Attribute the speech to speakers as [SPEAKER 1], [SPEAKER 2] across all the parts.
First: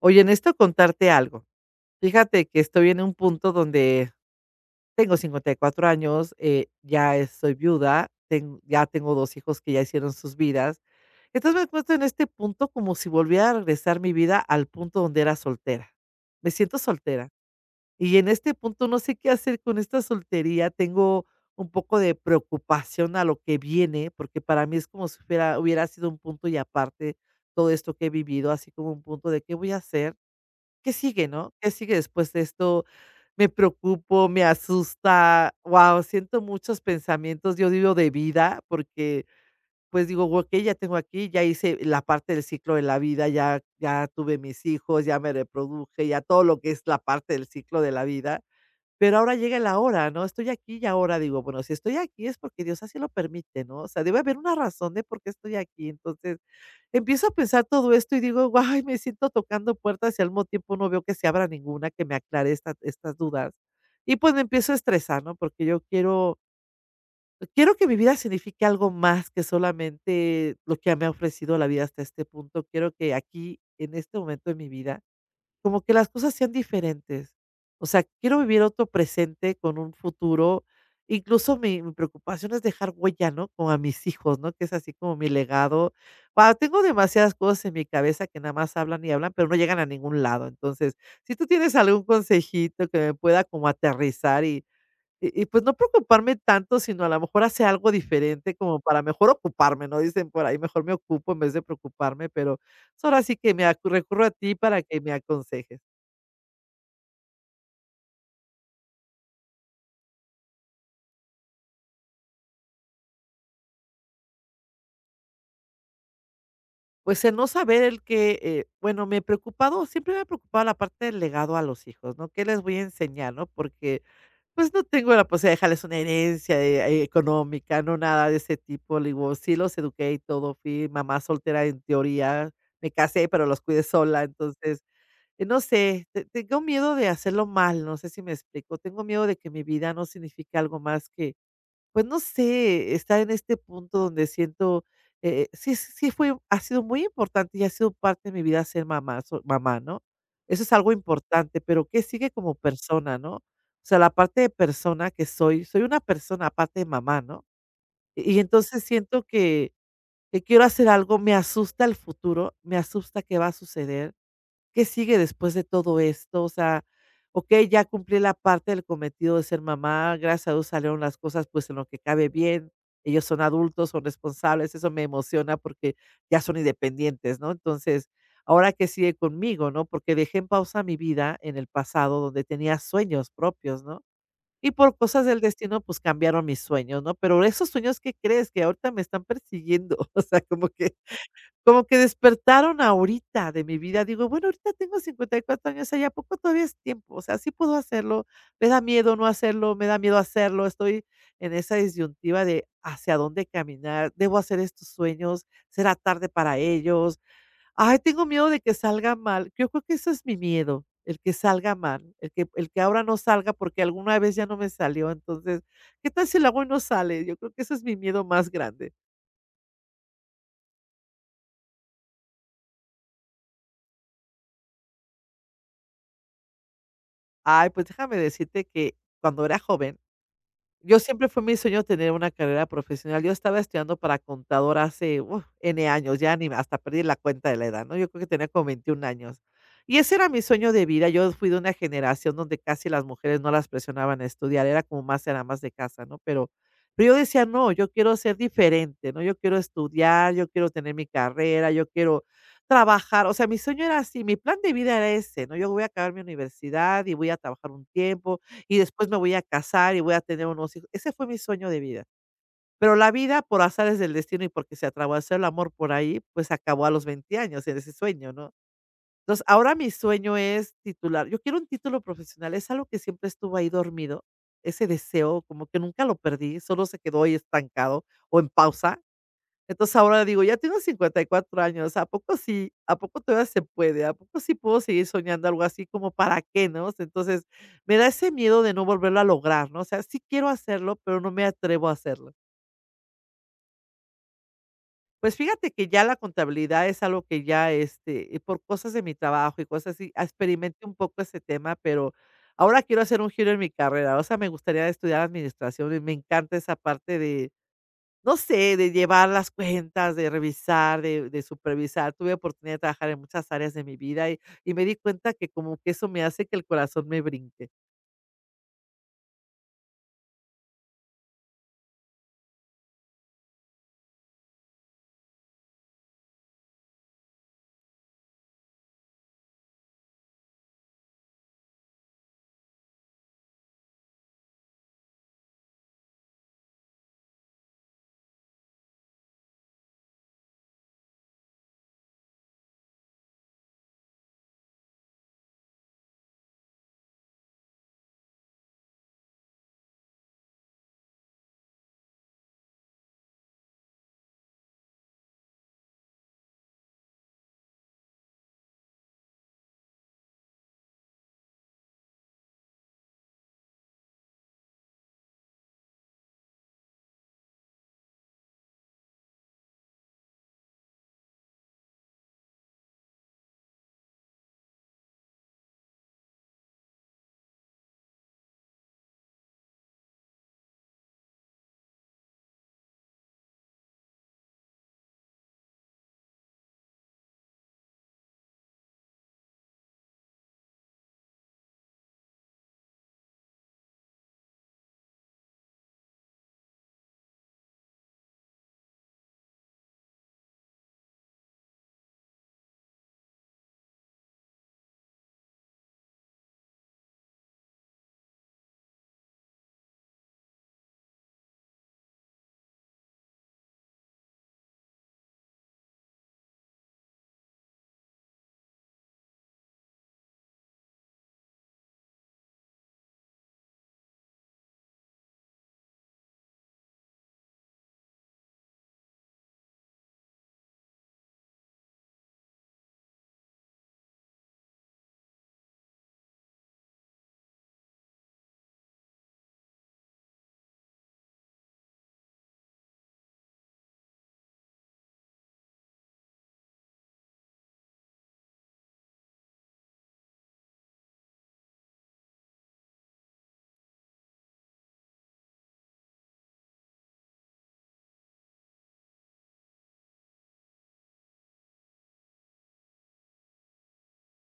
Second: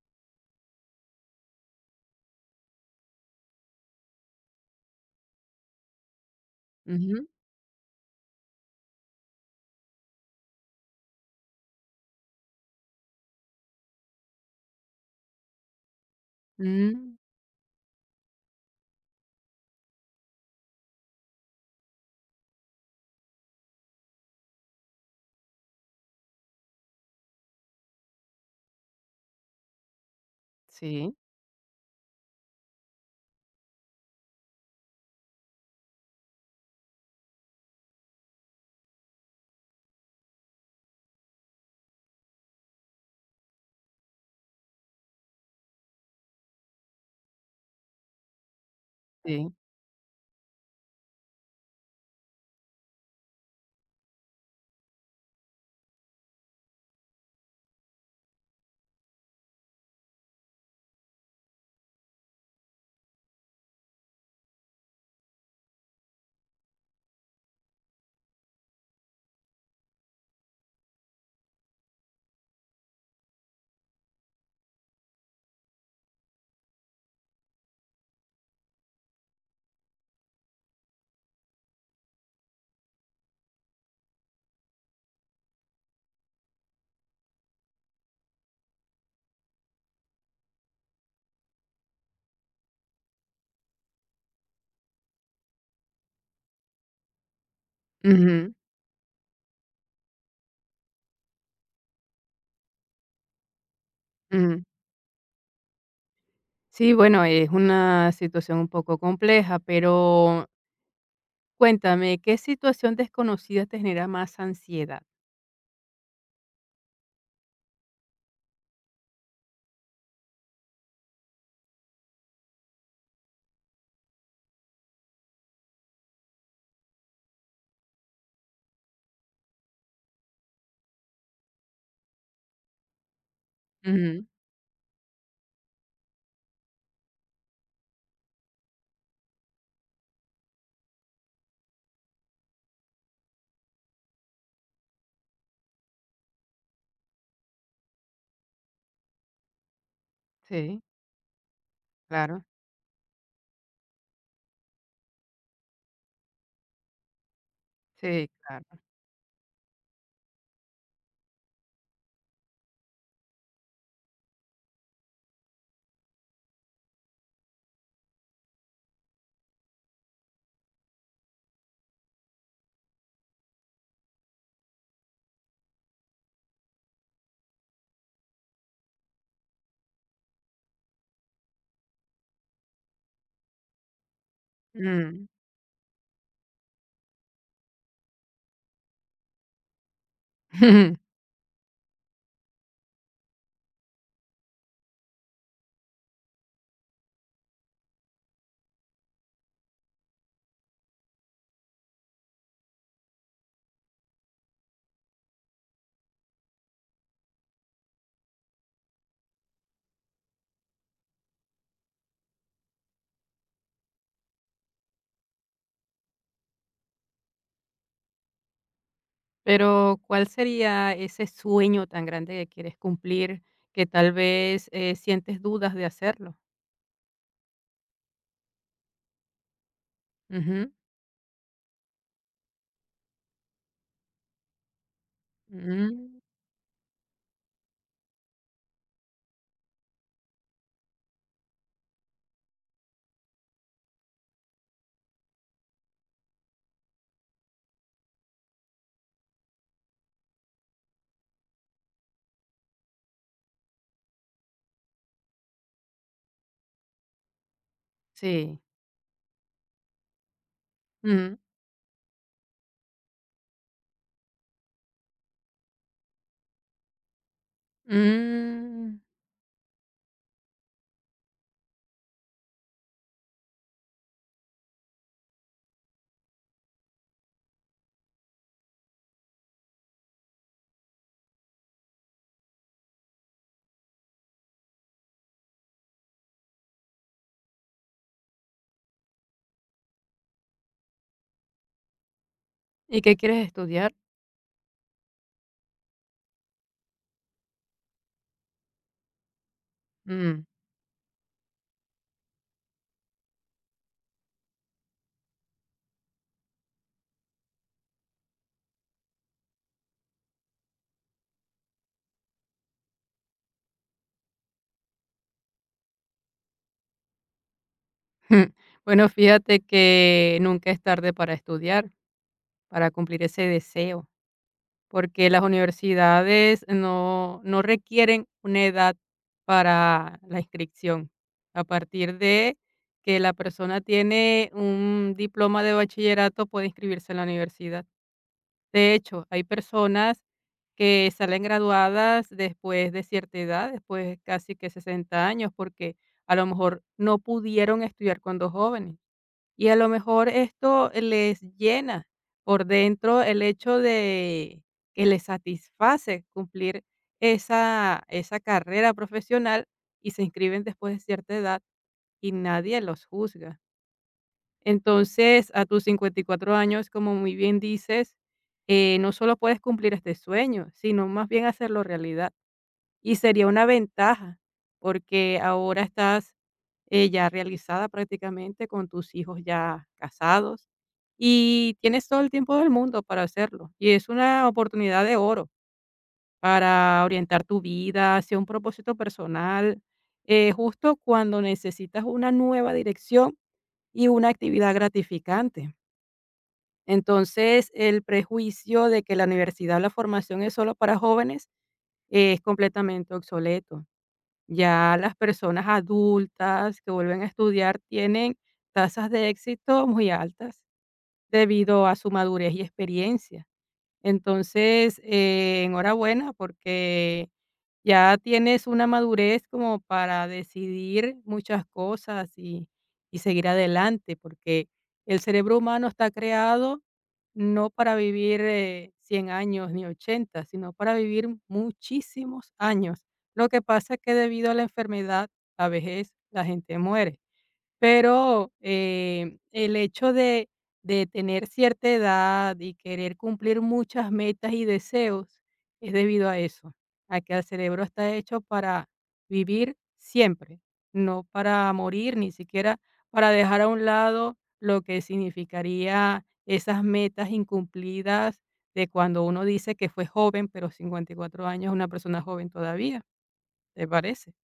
[SPEAKER 1] Oye, esto contarte algo. Fíjate que estoy en un punto donde tengo 54 años, ya
[SPEAKER 2] Ujú,
[SPEAKER 1] estoy viuda, ya tengo dos hijos que ya hicieron sus vidas. Entonces me encuentro en este punto como si volviera a regresar mi vida al punto donde era soltera. Me siento
[SPEAKER 2] mm,
[SPEAKER 1] soltera. Y en este punto no sé qué hacer con esta soltería. Tengo un poco de preocupación a lo que viene, porque para mí es como si hubiera sido un punto y aparte todo esto que he vivido, así como un punto de qué voy a hacer. ¿Qué
[SPEAKER 2] sí,
[SPEAKER 1] sigue, no? ¿Qué sigue después de esto? Me preocupo, me asusta, wow, siento muchos pensamientos, yo digo, de vida, porque pues digo: "Okey, ya tengo aquí, ya hice la parte del ciclo de la vida, ya tuve mis hijos, ya me reproduje", ya todo lo que es la parte del ciclo de la vida. Pero ahora
[SPEAKER 2] sí,
[SPEAKER 1] llega el ahora, ¿no? Estoy aquí y ahora digo, bueno, si estoy aquí es porque Dios así lo permite, ¿no? O sea, debe haber una razón de por qué estoy aquí. Entonces empiezo a pensar todo esto y digo, ay, me siento tocando puertas y al mismo tiempo no veo que se abra ninguna que me aclare estas dudas. Y pues me empiezo a estresar, ¿no? Porque yo quiero que mi vida signifique algo más que solamente lo que me ha ofrecido la vida hasta este punto. Quiero que aquí, en este momento de mi vida, como que las cosas sean diferentes. O sea, quiero vivir otro presente con un futuro. Incluso mi preocupación es dejar huella, ¿no? Como a mis hijos, ¿no? Que es así como mi legado. Guau, tengo demasiadas cosas en mi cabeza que nada más hablan y hablan, pero no llegan a ningún lado. Entonces, si tú tienes algún consejito que me pueda como aterrizar y, pues no preocuparme tanto, sino a lo mejor hacer algo
[SPEAKER 2] ujú,
[SPEAKER 1] diferente como para mejor ocuparme, ¿no? Dicen por ahí, mejor me ocupo en vez de preocuparme, pero pues, ahora sí que recurro a ti
[SPEAKER 2] ujú.
[SPEAKER 1] para que me aconsejes.
[SPEAKER 2] Sí, bueno, es una situación un poco compleja, pero cuéntame, ¿qué situación desconocida te genera más ansiedad?
[SPEAKER 1] Pues el no saber el que, bueno, me he preocupado, siempre me ha preocupado la parte del legado a los hijos, ¿no? ¿Qué les voy a enseñar, no? Porque pues no tengo la posibilidad de dejarles una herencia, económica, no nada de ese tipo. Le digo, sí los eduqué y todo, fui mamá soltera en teoría, me casé, pero los cuidé
[SPEAKER 2] Ujú,
[SPEAKER 1] sola. Entonces, no sé, tengo miedo de hacerlo mal, no sé si me explico. Tengo miedo de que mi vida no signifique algo más. Pues no sé, está en este punto donde siento, sí fue ha sido muy importante y ha sido parte de mi vida ser mamá mamá, ¿no? Eso es
[SPEAKER 2] sí,
[SPEAKER 1] algo importante, pero ¿qué sigue
[SPEAKER 2] claro,
[SPEAKER 1] como persona, no? O sea, la parte de persona que soy, soy una persona aparte de mamá, ¿no?
[SPEAKER 2] sí,
[SPEAKER 1] Y
[SPEAKER 2] claro,
[SPEAKER 1] entonces siento que quiero hacer algo, me asusta el futuro, me asusta qué va a suceder. ¿Qué sigue después de todo esto? O sea, okey, ya cumplí la parte del cometido de ser mamá, gracias a Dios salieron las cosas, pues, en lo que cabe, bien. Ellos son adultos, son responsables, eso me emociona porque ya son independientes, ¿no? Entonces, ¿ahora qué sigue conmigo, no? Porque dejé en pausa mi vida en el pasado, donde tenía sueños propios, ¿no? Y por
[SPEAKER 2] mm,
[SPEAKER 1] cosas del destino, pues, cambiaron mis sueños, ¿no? Pero esos sueños, ¿qué crees? Que ahorita me están persiguiendo, o sea, como que como que despertaron ahorita de mi vida. Digo, bueno, ahorita tengo 54 años, o sea, ¿y a poco todavía es tiempo? O sea, sí puedo hacerlo. Me da miedo no hacerlo, me da miedo hacerlo. Estoy en esa disyuntiva de hacia dónde caminar. ¿Debo hacer estos sueños? ¿Será tarde para ellos? Ay, tengo miedo de que salga mal. Yo creo que eso es mi miedo, el que salga mal, el que ahora no salga porque alguna vez ya no me salió. Entonces, ¿qué tal si el agua no sale? Yo creo que ese es mi miedo más grande.
[SPEAKER 2] pero, ¿cuál sería ese sueño tan grande que quieres cumplir, que tal vez, sientes dudas de hacerlo?
[SPEAKER 1] Ay, pues déjame decirte que cuando era joven,
[SPEAKER 2] Ujú,
[SPEAKER 1] yo siempre fue mi sueño tener una carrera profesional. Yo estaba estudiando para contador hace, uf, N años,
[SPEAKER 2] mm,
[SPEAKER 1] ya ni hasta perdí la cuenta de la edad, ¿no? Yo creo que tenía como 21 años. Y ese era mi sueño de vida. Yo fui de una generación donde casi las mujeres no las presionaban a estudiar, era como más, eran más de casa, ¿no? Pero yo decía, no, yo quiero ser diferente, ¿no? Yo quiero estudiar, yo quiero tener mi carrera, yo quiero trabajar. O sea, mi sueño era así, mi plan de vida era ese, ¿no? Yo voy a acabar mi universidad y voy a trabajar un tiempo
[SPEAKER 2] sí,
[SPEAKER 1] y después me voy a casar y voy a tener unos hijos. Ese fue
[SPEAKER 2] ujú,
[SPEAKER 1] mi sueño de vida. Pero la vida, por azares del destino y porque se atravesó el amor por ahí, pues acabó a los 20 años en ese sueño, ¿no?
[SPEAKER 2] mm,
[SPEAKER 1] Entonces, ahora mi sueño es titular. Yo quiero un título profesional. Es algo que siempre estuvo ahí dormido. Ese deseo, como que nunca lo perdí, solo se quedó ahí estancado o en pausa. Entonces, ahora digo: "Ya tengo 54 años, ¿a poco sí? ¿A poco todavía se puede? ¿A poco sí puedo seguir soñando algo así? ¿Como para qué?", ¿no? Entonces me da ese miedo de no volverlo a lograr, ¿no? O sea, sí quiero hacerlo, pero no me atrevo a hacerlo.
[SPEAKER 2] ¿y qué quieres estudiar?
[SPEAKER 1] Pues fíjate que ya la contabilidad es algo que ya, este, por cosas de mi trabajo y cosas así, ah,
[SPEAKER 2] Mm.
[SPEAKER 1] experimenté un poco ese tema, pero ahora quiero hacer un giro en mi carrera. O sea, me gustaría estudiar administración y me encanta esa parte de, no sé, de llevar las cuentas, de revisar, de supervisar. Tuve oportunidad de trabajar en muchas áreas de mi vida y me di cuenta que como que eso me hace que el corazón me brinque.
[SPEAKER 2] Mm, bueno, fíjate que nunca es tarde para estudiar, para cumplir ese deseo, porque las universidades no, no requieren una edad para la inscripción. A partir de que la persona tiene un diploma de bachillerato, puede inscribirse en la universidad. De hecho, hay personas que salen graduadas después de cierta edad, después casi que 60 años, porque a lo mejor no pudieron estudiar cuando jóvenes y a lo mejor esto les llena por dentro el hecho de que les satisface cumplir esa carrera profesional y se inscriben después de cierta edad y nadie los juzga. Entonces, a tus 54 años, como muy bien dices, no solo puedes cumplir este sueño, sino más bien hacerlo realidad. Y sería una ventaja, porque ahora estás, ya realizada prácticamente con tus hijos ya casados y tienes todo el tiempo del mundo para hacerlo. Y es una oportunidad de oro para orientar tu vida hacia un propósito personal, justo cuando necesitas una nueva dirección y una actividad gratificante. Entonces, el prejuicio de que la universidad o la formación es solo para jóvenes es completamente obsoleto. Ya las personas adultas que vuelven a estudiar tienen tasas de éxito muy altas debido a su madurez y experiencia. Entonces, enhorabuena porque ya tienes una madurez como para decidir muchas cosas y, seguir adelante, porque el cerebro humano está creado no para vivir 100 años ni 80, sino para vivir muchísimos años. Lo que pasa es que debido a la enfermedad, la vejez, la gente muere. Pero, el hecho de tener cierta edad y querer cumplir muchas metas y deseos es debido a eso, a que el cerebro está hecho para vivir siempre, no para morir, ni siquiera para dejar a un lado lo que significaría esas metas incumplidas de cuando uno dice que fue joven, pero 54 años es una persona joven todavía, ¿te parece?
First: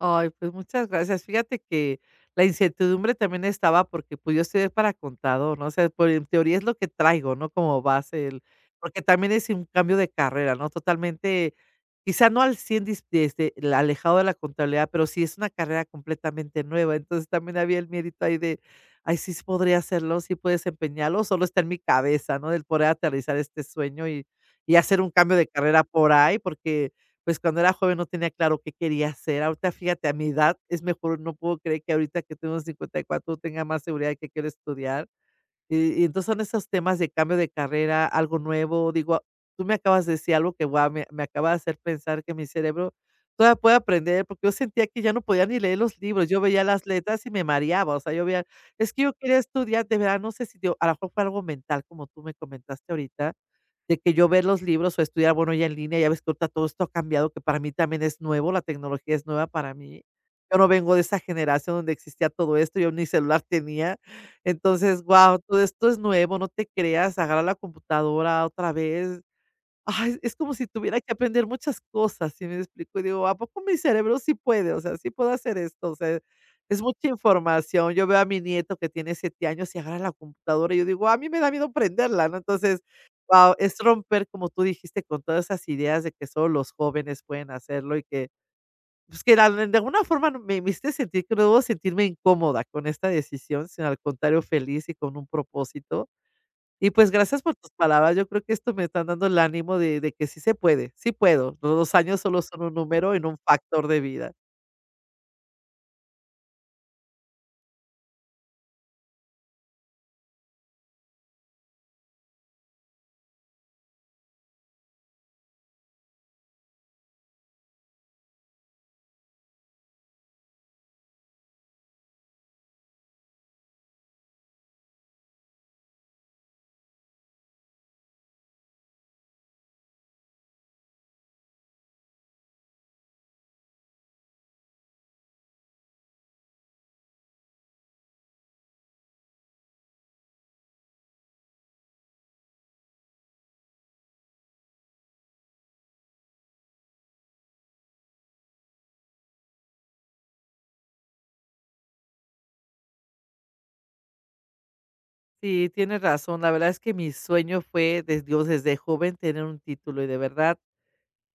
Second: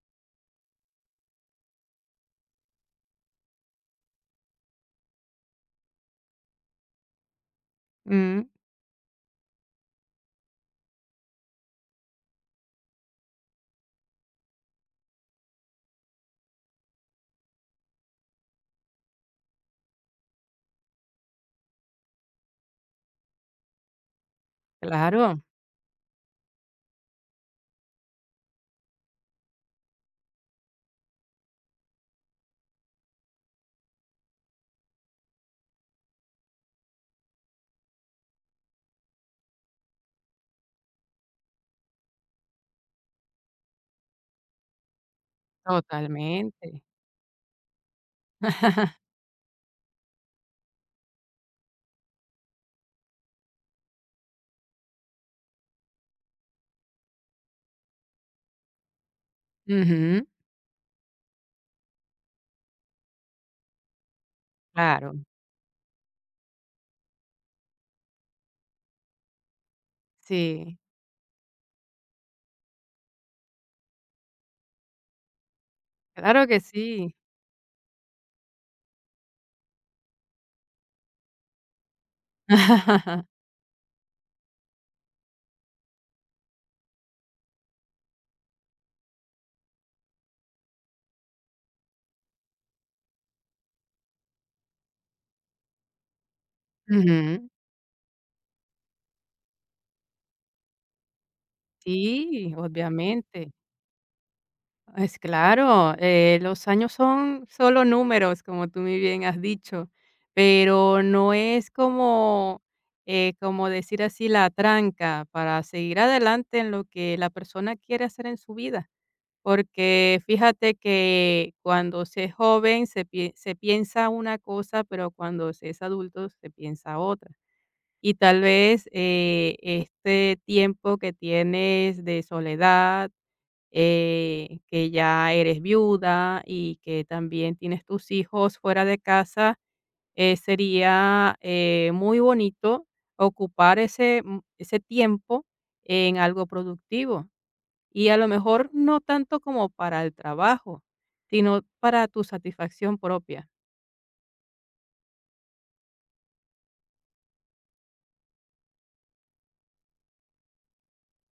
[SPEAKER 1] Ay, pues muchas gracias. Fíjate que la incertidumbre también estaba porque pues yo estudié para contador, ¿no? O sea, por, en teoría es lo que traigo, ¿no? Como base,
[SPEAKER 2] Mm,
[SPEAKER 1] el, porque también es un cambio de carrera, ¿no? Totalmente, quizá no al 100 el alejado de la contabilidad, pero sí es una carrera completamente nueva. Entonces también había el mérito ahí de, ay, sí podría hacerlo, sí puedes desempeñarlo, solo está en mi cabeza, ¿no? Del poder aterrizar este sueño y hacer un cambio
[SPEAKER 2] claro,
[SPEAKER 1] de carrera por ahí, porque pues, cuando era joven no tenía claro qué quería hacer. Ahorita, fíjate, a mi edad es mejor, no puedo creer que ahorita que tengo 54 tenga más seguridad de que quiero estudiar. Y entonces son esos temas de cambio de carrera, algo nuevo. Digo, tú me acabas de decir algo que, guau, me acaba de hacer pensar que mi cerebro todavía puede aprender, porque yo sentía que ya no podía ni leer los libros. Yo veía
[SPEAKER 2] totalmente.
[SPEAKER 1] las letras y me mareaba, o sea, yo veía, es que yo quería estudiar, de verdad, no sé si, digo, a lo mejor fue algo mental, como tú me comentaste ahorita, de que yo ver los libros o estudiar, bueno, ya en línea, ya ves que ahorita todo esto ha cambiado, que para mí también es nuevo, la tecnología es nueva para mí.
[SPEAKER 2] Ujú.
[SPEAKER 1] Yo no vengo de esa generación donde existía todo esto, yo ni celular tenía. Entonces,
[SPEAKER 2] Claro,
[SPEAKER 1] guau, todo esto es nuevo, no te creas, agarrar la computadora otra vez. Ay, es como si
[SPEAKER 2] sí,
[SPEAKER 1] tuviera que aprender muchas cosas, ¿sí me explico? Y digo, ¿a poco mi cerebro sí puede? O sea, sí puedo hacer esto, o sea,
[SPEAKER 2] claro que
[SPEAKER 1] es mucha
[SPEAKER 2] sí.
[SPEAKER 1] información. Yo veo a mi nieto que tiene 7 años y agarra la computadora y yo digo, a mí me da miedo prenderla, ¿no? Entonces, wow, es romper, como tú dijiste, con todas esas ideas de que solo los jóvenes pueden hacerlo y que pues que la de alguna forma no- me hiciste sentir que no debo sentirme incómoda con esta decisión, sino al contrario, feliz y con un propósito. Y pues gracias
[SPEAKER 2] Ujú.
[SPEAKER 1] por tus palabras. Yo creo que esto me están dando el ánimo de que sí se puede, sí puedo. Los 2 años solo
[SPEAKER 2] Sí,
[SPEAKER 1] son un número en un
[SPEAKER 2] obviamente.
[SPEAKER 1] factor de vida.
[SPEAKER 2] Es claro, los años son solo números, como tú muy bien has dicho, pero no es como, como decir así, la tranca para seguir adelante en lo que la persona quiere hacer en su vida. Porque fíjate que cuando se es joven se piensa una cosa, pero cuando se es adulto se piensa otra. Y tal vez, este tiempo que tienes de soledad, que ya eres viuda y que también tienes tus hijos fuera de casa, sería, muy bonito ocupar ese tiempo en algo productivo. Y a lo mejor no tanto como para el trabajo, sino para tu satisfacción propia.
[SPEAKER 1] Sí, tienes razón. La verdad es que mi sueño fue, desde Dios, desde joven, tener un título y de verdad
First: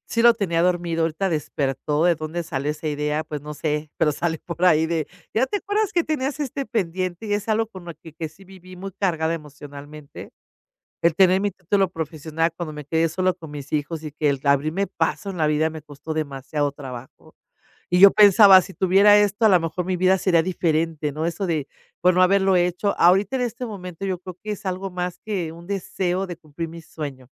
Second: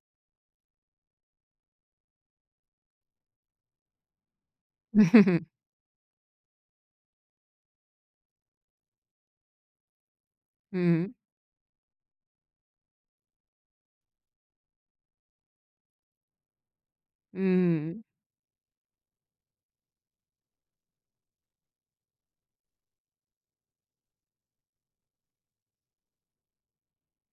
[SPEAKER 1] sí lo tenía dormido, ahorita despertó. ¿De dónde salió esa idea? Pues no sé, pero sale por ahí de: "¿Ya te acuerdas que tenías este pendiente?". Y es algo con lo que sí viví muy cargada emocionalmente.
[SPEAKER 2] Ujú,
[SPEAKER 1] El tener mi título profesional cuando me quedé solo con mis hijos y que el abrirme paso en la vida me costó demasiado trabajo. Y
[SPEAKER 2] mm,
[SPEAKER 1] yo pensaba, si tuviera esto, a lo mejor mi vida sería diferente, ¿no? Eso de, por no haberlo hecho. Ahorita en este momento yo creo que es algo más que un deseo de cumplir mi sueño,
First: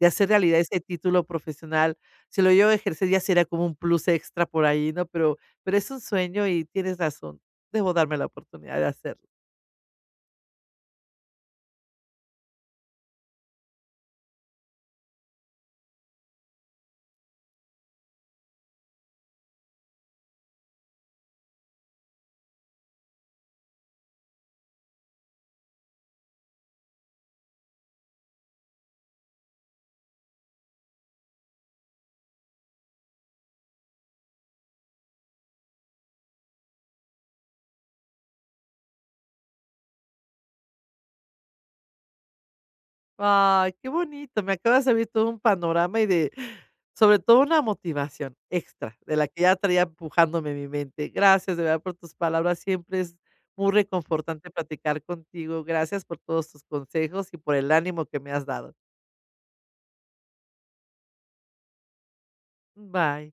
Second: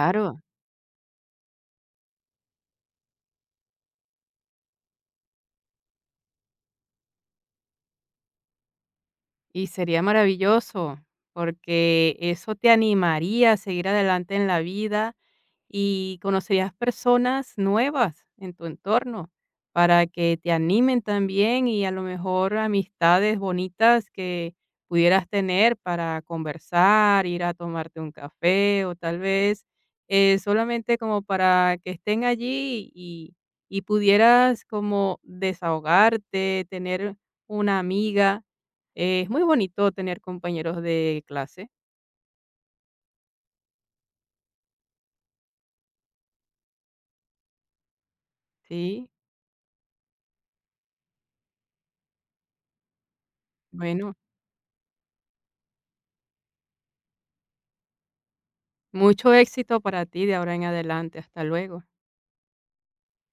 [SPEAKER 1] de hacer realidad ese título profesional. Si lo llevo a ejercer ya sería como un plus extra por ahí, ¿no? Pero es un sueño y tienes razón. Debo darme la oportunidad de hacerlo.
[SPEAKER 2] Y sería maravilloso, porque eso te animaría a seguir adelante en la vida y conocerías personas nuevas en tu entorno para que te animen también y a lo mejor amistades bonitas que pudieras tener para conversar, ir a tomarte un café o tal vez solamente como para que estén allí y, pudieras como desahogarte, tener una amiga. Es muy bonito tener compañeros de clase,
[SPEAKER 1] Ay, qué bonito. Me acabas de abrir todo un panorama y de, sobre todo, una motivación extra
[SPEAKER 2] sí.
[SPEAKER 1] de la que ya traía empujándome mi mente. Gracias de verdad por tus palabras. Siempre es muy
[SPEAKER 2] Bueno,
[SPEAKER 1] reconfortante platicar contigo. Gracias por todos tus consejos y por el ánimo que me has dado.
[SPEAKER 2] mucho éxito para ti de ahora en adelante. Hasta luego.
[SPEAKER 1] Bye.